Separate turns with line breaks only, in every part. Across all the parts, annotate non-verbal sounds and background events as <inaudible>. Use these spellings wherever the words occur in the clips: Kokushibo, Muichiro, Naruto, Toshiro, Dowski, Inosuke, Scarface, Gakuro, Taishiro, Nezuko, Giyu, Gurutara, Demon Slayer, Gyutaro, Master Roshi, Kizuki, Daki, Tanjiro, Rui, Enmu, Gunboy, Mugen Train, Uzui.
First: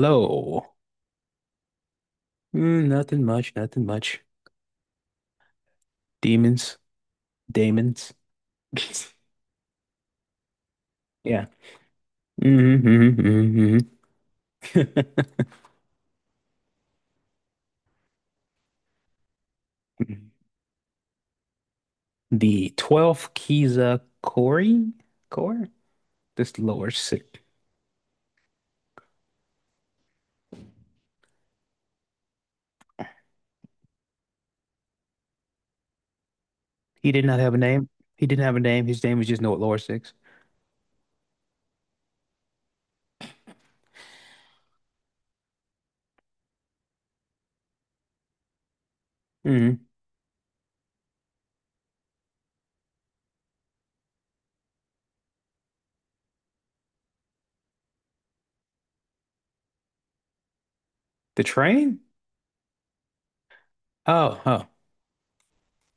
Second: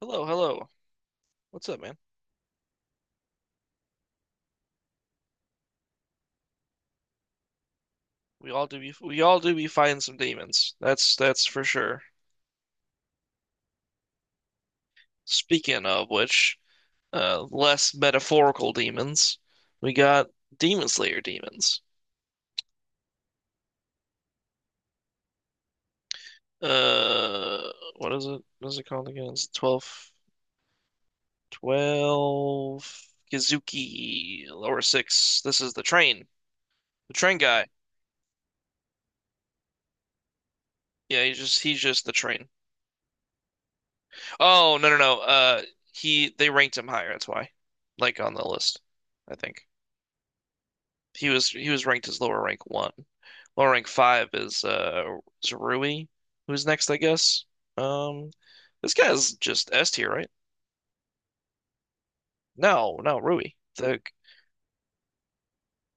Hello, hello. What's up, man?
Nothing much, nothing much. Demons, Damons.
We all do be
<laughs>
we all do be fighting some demons. That's
Yeah.
that's for sure.
hmm hmm hmm <laughs>
Speaking of which, less metaphorical demons, we got Demon Slayer demons.
The 12th Kiza Kori? Core. This Lower Six.
Uh, what is it? What is it called again? It's 12, twelve Kizuki lower six. This is
He
the
did
train
not have a
guy.
name. He didn't have a name. His name was just Note Lower six.
Yeah, he's just the train. Oh no. He they ranked him higher. That's why, like on the list, I think.
hmm
He was ranked as lower rank one. Lower rank five is Rui, who's next, I guess. Um, this guy's just S tier, right?
The train?
No, no, Rui.
Oh, huh.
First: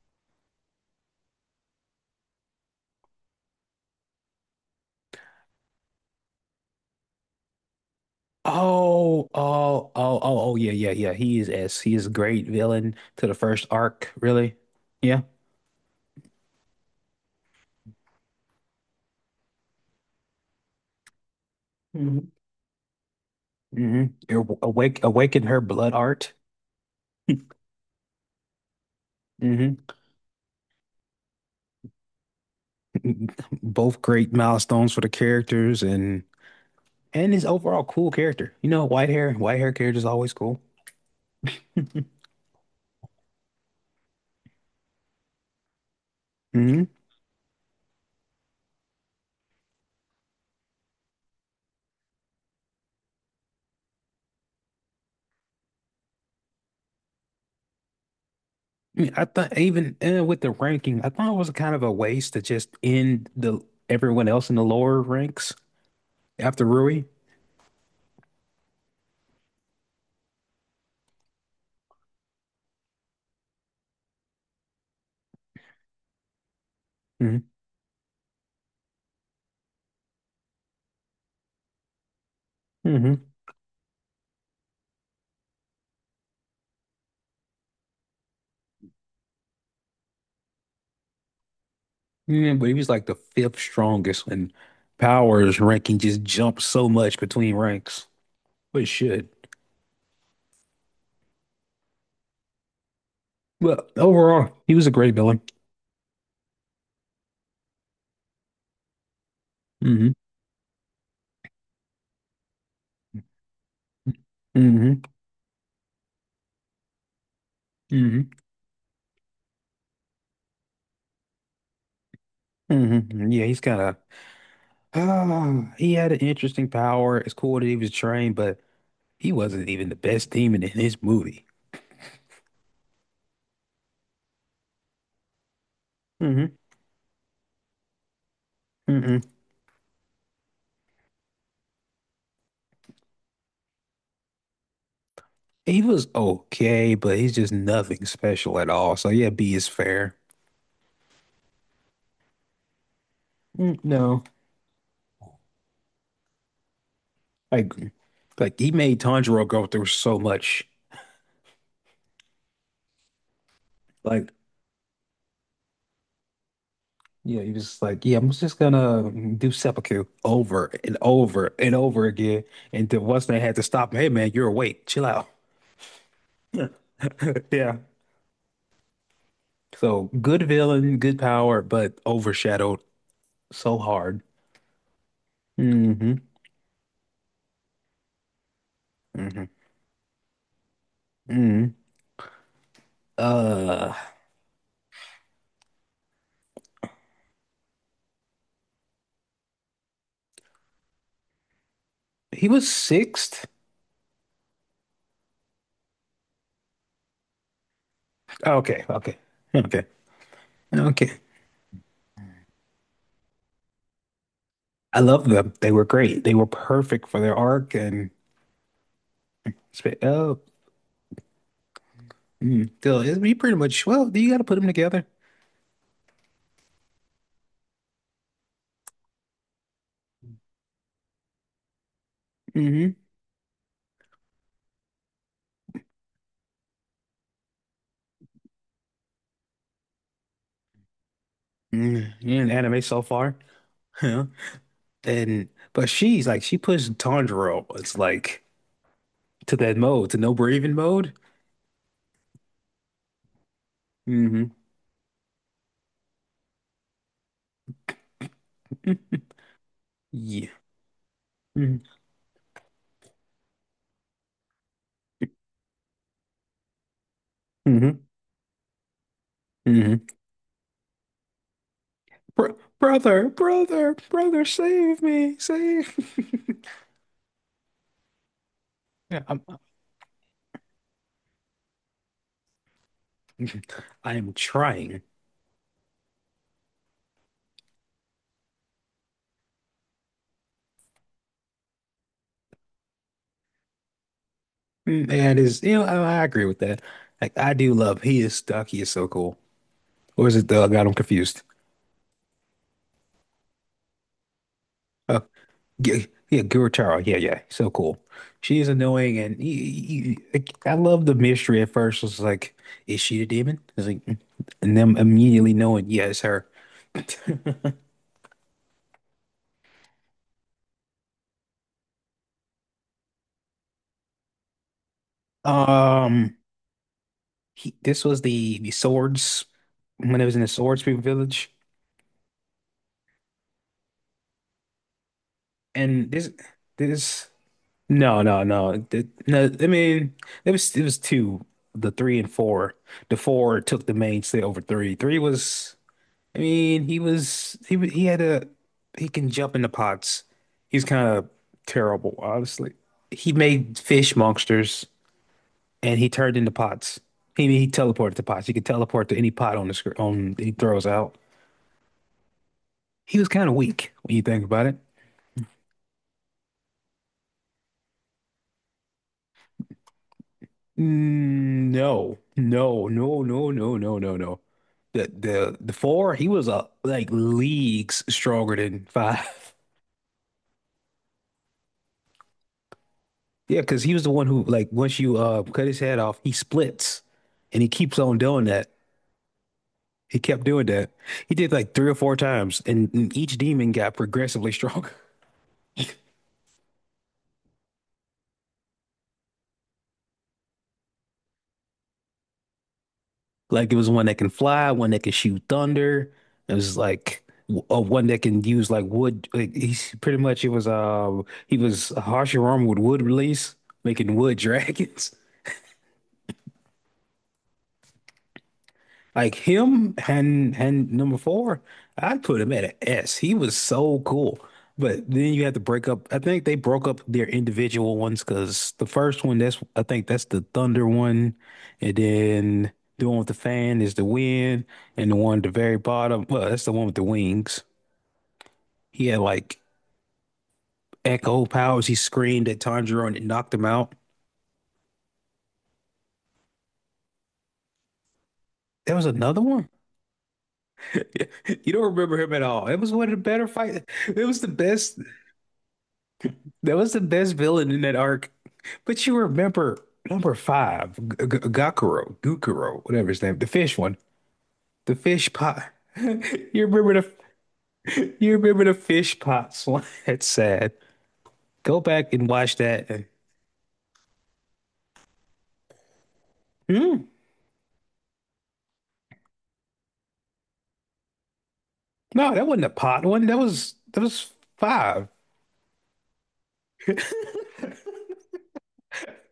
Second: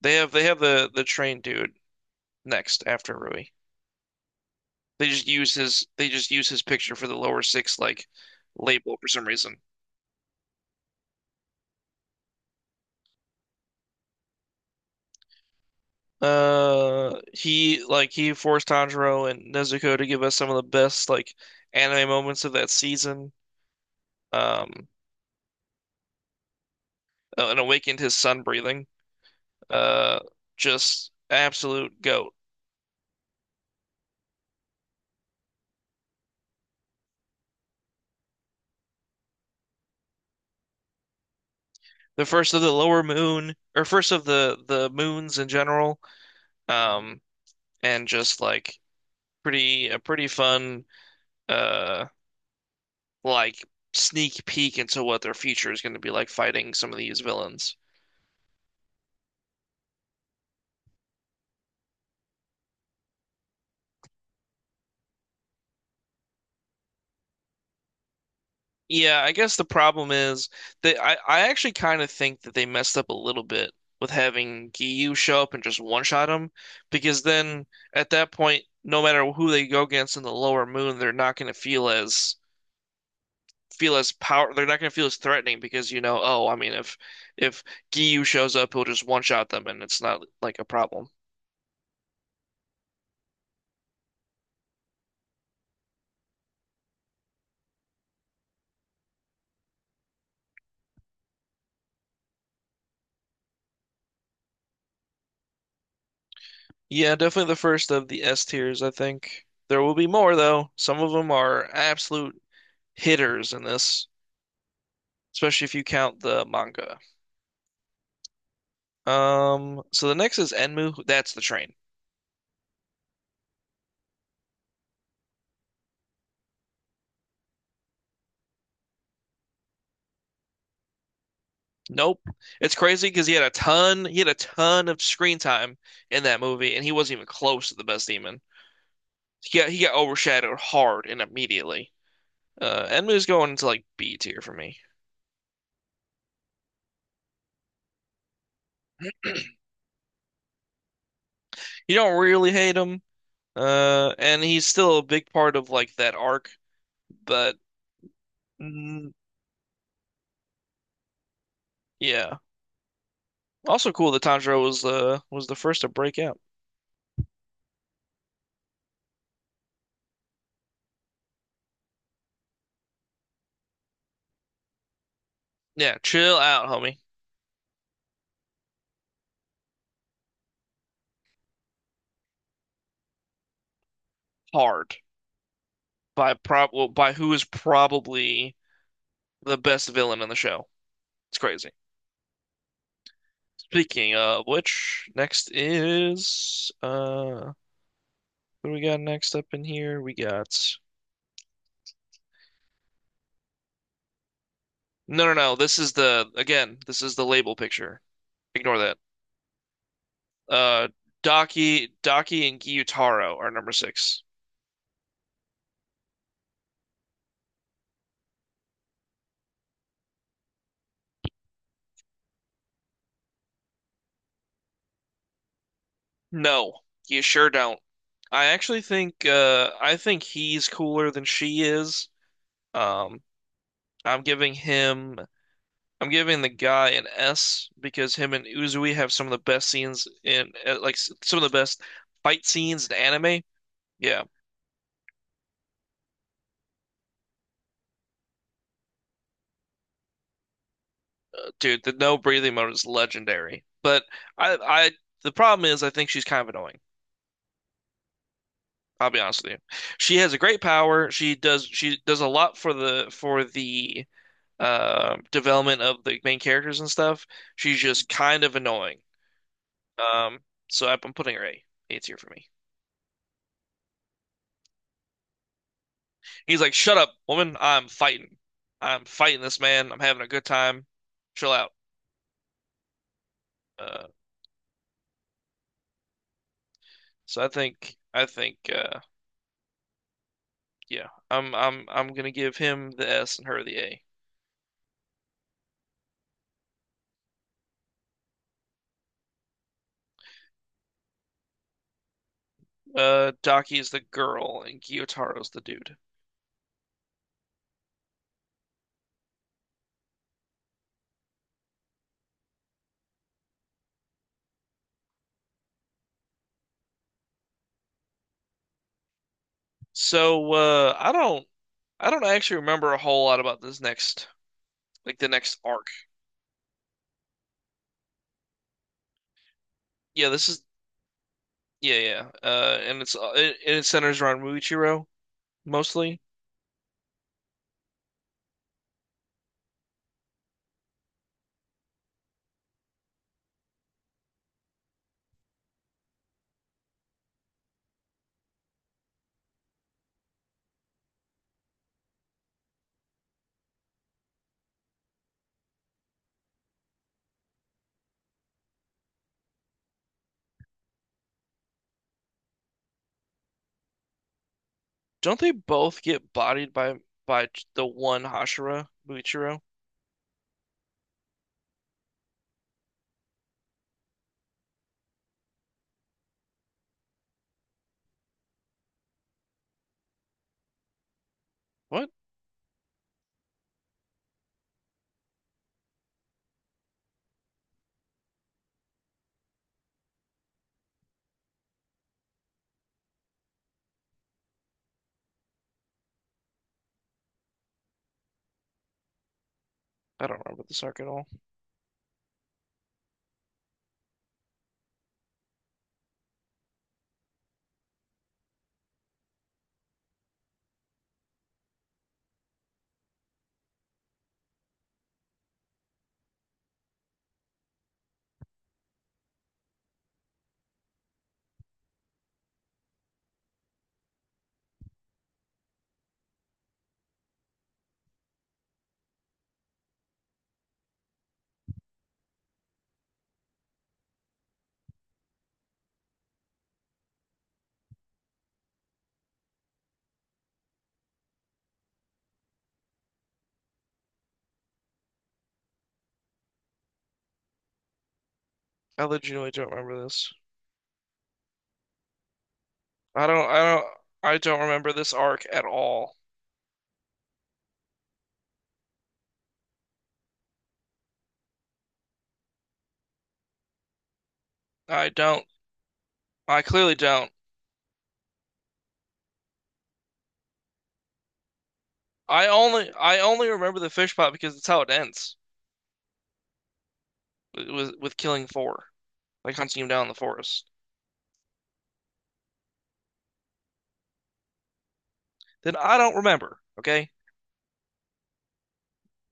they have the train dude next after Rui. They just use his picture for the lower six like label for some
Oh,
reason.
oh, oh, oh, oh, yeah, yeah, yeah. He is S. He is a great villain to the first arc, really. Yeah.
He forced Tanjiro and Nezuko to give us some of the best like anime
Mm-hmm.
moments of that season.
hmm
Um,
Awake, awaken her blood art.
and awakened his sun breathing.
hmm
Uh, just absolute goat.
<laughs> Both great milestones for the characters and his overall cool character. You know, white hair character is always cool.
The first of the lower moon, or first of the moons in general.
hmm
Um, and just like pretty a pretty fun uh like sneak peek into what their future is going to be like fighting some of these villains.
I mean, I thought even with the ranking, I thought it was kind of a waste to just end the everyone else in the lower ranks after Rui.
Yeah, I guess the problem is that I actually kind of think that they messed up a little bit with having Giyu show up and just one-shot him because
hmm
then at that point, no matter who they go against in the lower moon, they're not going to
hmm
feel as power they're not going to feel as threatening because you know, oh, I mean if Giyu shows up, he'll just one shot them and it's not like a problem.
Yeah, but he was like the fifth strongest and power's ranking just jumped so much between ranks, but it should. Well, overall, he was a great villain.
Yeah, definitely the first of the S tiers, I think. There will be
Mhm.
more though. Some of them are absolute hitters in this,
hmm
especially if you count the manga.
hmm
So the next is Enmu. That's the train.
Yeah, he's kind of, he had an interesting power. It's cool that he was trained, but he wasn't even the best demon in his movie.
Nope. It's crazy because he had a ton of screen time in that
hmm
movie, and he wasn't even close to the best demon.
hmm
He got overshadowed hard and immediately. Enmu's going into like B tier for me.
He was okay, but he's just nothing special at all. So yeah, B is fair.
You don't really hate him,
Mm, no,
and he's still a big part of like that arc.
I
But
agree. Like he made
mm,
Tanjiro go through so much.
yeah, also cool that
Like
Tanjiro was the first to break out.
yeah, he was like, yeah, I'm just gonna do seppuku over and over and over again. And then once they had to stop him, hey man, you're awake, chill out.
Yeah, chill out, homie.
<laughs> <laughs> Yeah. So good villain, good power, but overshadowed so hard.
Hard
hmm
by prob well, by who is probably
hmm
the best villain in the show. It's crazy.
hmm Uh,
Speaking of which, next is what do we got next up in here? We got
he was sixth.
no. This is the again. This is the label picture.
Oh,
Ignore
okay,
that.
okay, okay,
Uh,
okay.
Daki and Gyutaro are number six.
I love them. They were great. They were perfect for their arc and sp- oh, still, he pretty much. Well, you got to put them together.
No, you sure don't. I actually think I think he's cooler than she is.
Mm-hmm.
Um, I'm giving him I'm giving the guy an S because him and Uzui have some of the best scenes in some of the best
Mm, you're
fight
in anime
scenes in
so far,
anime. Yeah,
yeah. And but she's like she pushed Tanjiro. It's like to that mode, to no breathing mode.
dude, the no breathing mode is legendary. But
hmm
I the problem is I think she's kind of annoying. I'll be
<laughs>
honest with you. She has a
Yeah.
great power. She does a lot for the development of the main characters and stuff. She's
Mm-hmm.
just kind of annoying.
hmm
Um, so I'm putting her A. A tier for me.
brother, brother, brother, save me, save. <laughs>
He's like, "Shut up, woman. I'm fighting. I'm
Yeah, I'm,
fighting this man. I'm having a good time. Chill out." Uh,
I am trying.
so I think yeah, I'm gonna give him the S and her the A.
That is, you know, I agree with that. Like, I do love. He is stuck. He is so cool. Or is it the? I got him confused.
Daki's the girl and
Uh,
Gyotaro's the dude.
yeah, yeah, Gurutara. Yeah, yeah, so cool. She is annoying, and I love the mystery at first. It's like, is she the demon? It's like, and them immediately knowing, yeah, it's her.
So I don't actually remember a whole lot about this next like the next arc.
<laughs> Um. He this was the swords when it
Yeah,
was in the
this is
Swords Village,
yeah yeah, and it centers around Muichiro
and
mostly.
this no no no Th- no I mean it was two, the three and four. The four took the mainstay over three. Three was, I mean, he had a, he can jump into pots, he's kind of terrible honestly. He made fish monsters and he turned into pots. He teleported to pots. He could teleport to any pot on the screen on he throws out. He was kind of weak when you think about it.
Don't they both get bodied by the one Hashira Muichiro?
Mm, no, no, no, no, no, no, no, no. The four, he was like leagues stronger than five. <laughs>
What?
Yeah, because he was the one who, like, once you cut his head off, he splits, and he keeps on doing that. He kept doing that. He did like three or four times, and each demon got progressively <laughs> stronger.
I don't remember this arc at all.
Like it was one that can fly, one that can shoot thunder. It was like one that can use like wood. Like he's pretty much it was he was harshing armor with wood release, making wood <laughs> dragons. Like him and number four, I'd put him at an S. He was so cool. But then you had to break up. I think they broke up their individual ones because the first one, that's I think that's the thunder one, and then the one with the fan is the wind, and the one at the very bottom, well, that's the one with the wings. He had like echo powers. He screamed at Tanjiro and it knocked him out. There
I
was another
legitimately
one.
don't
<laughs>
remember this.
You don't remember him at all. It was one of the
I
better
don't I
fight.
don't
It
I
was the
don't remember
best.
this arc at all.
That was the best villain in that arc. But you remember number five, Gakuro, Gukuro, whatever his name, the fish one, the
I
fish
don't.
pot. <laughs>
I
You remember
clearly
the
don't.
you remember the fish pot slime. It's <laughs> sad. Go back and watch that. And-
I only remember the fish pot because that's how it ends
Hmm?
with killing four. Like hunting him down in the forest,
No, that wasn't a pot one. That was five. <laughs>
then I don't remember. Okay,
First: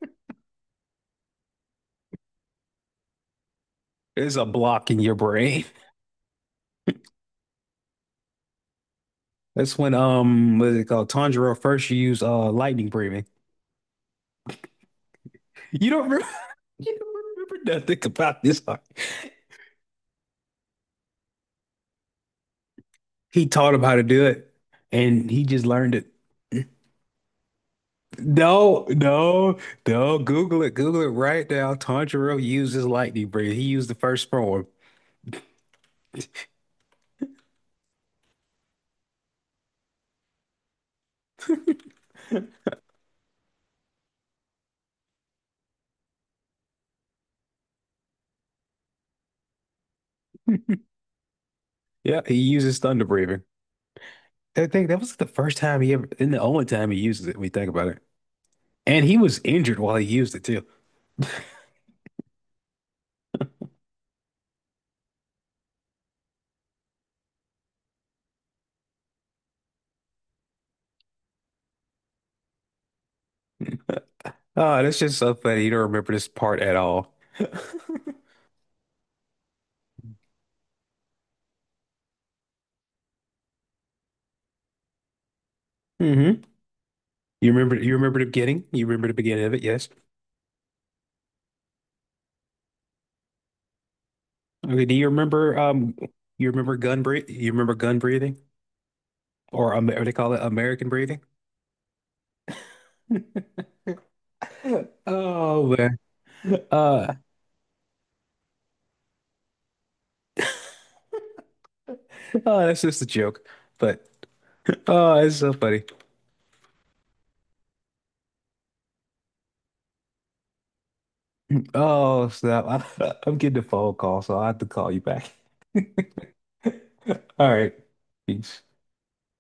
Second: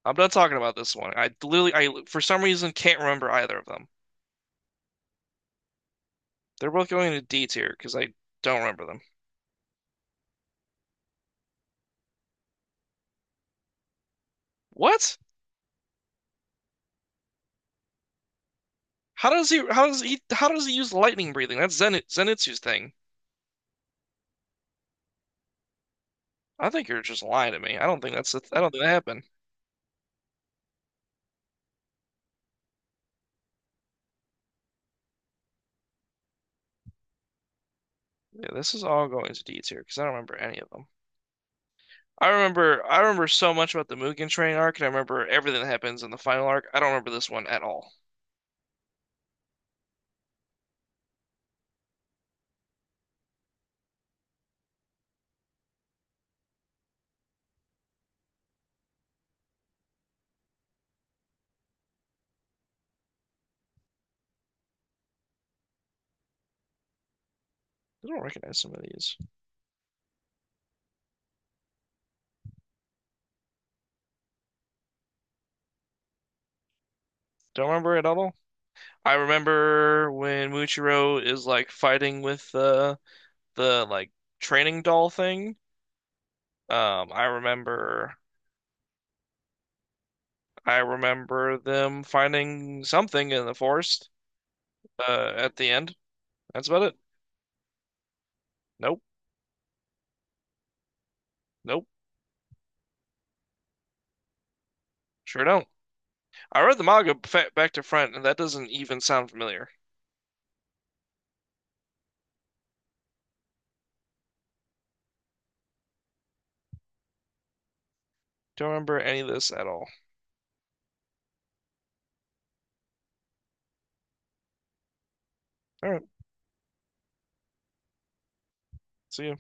I'm done talking about this one. I literally, I for some reason can't remember either of them.
There's a block in your brain.
They're both going to D tier because I don't remember them.
That's when what is it called? Tanjiro first used lightning breathing.
What?
You don't remember, <laughs> you don't remember nothing about this arc.
How does he use lightning breathing? That's Zenitsu's thing.
He taught him how to do it, and he just learned it.
I think you're just lying to me. I don't think that's. I don't think
No,
that happened.
no, no. Google it. Google it right now. Tanjiro uses lightning breathing. He used the first form.
Yeah, this is all going to D tier because I don't remember any of them. I remember so much about the Mugen Train arc, and I remember everything that happens in the final arc. I don't remember this one at all.
Yeah, he uses thunder breathing. I think that was the first time he ever, and the only time he uses it when you think about it. And he was injured while he used it too.
I don't recognize some of these.
<laughs> Oh, that's just so funny. You don't remember this part at all. <laughs>
Don't remember it at all. I remember when Muichiro is like fighting with the like training doll thing.
You
Um, I
you
remember
remember the beginning? You remember the beginning of it, yes.
I remember them finding something in the forest
Okay, do
at the end.
you
That's
remember
about it.
gun breath you remember gun breathing?
Nope.
Or what do they call it? American breathing?
Nope.
<laughs>
Sure don't.
Oh.
I read the
Uh,
manga back to front and that doesn't even sound familiar.
oh, that's just a joke, but oh, it's so funny.
Don't remember any of this at all.
Oh, snap. I'm getting a phone call, so I have to call you back.
All
<laughs>
right.
All right. Peace.
See you.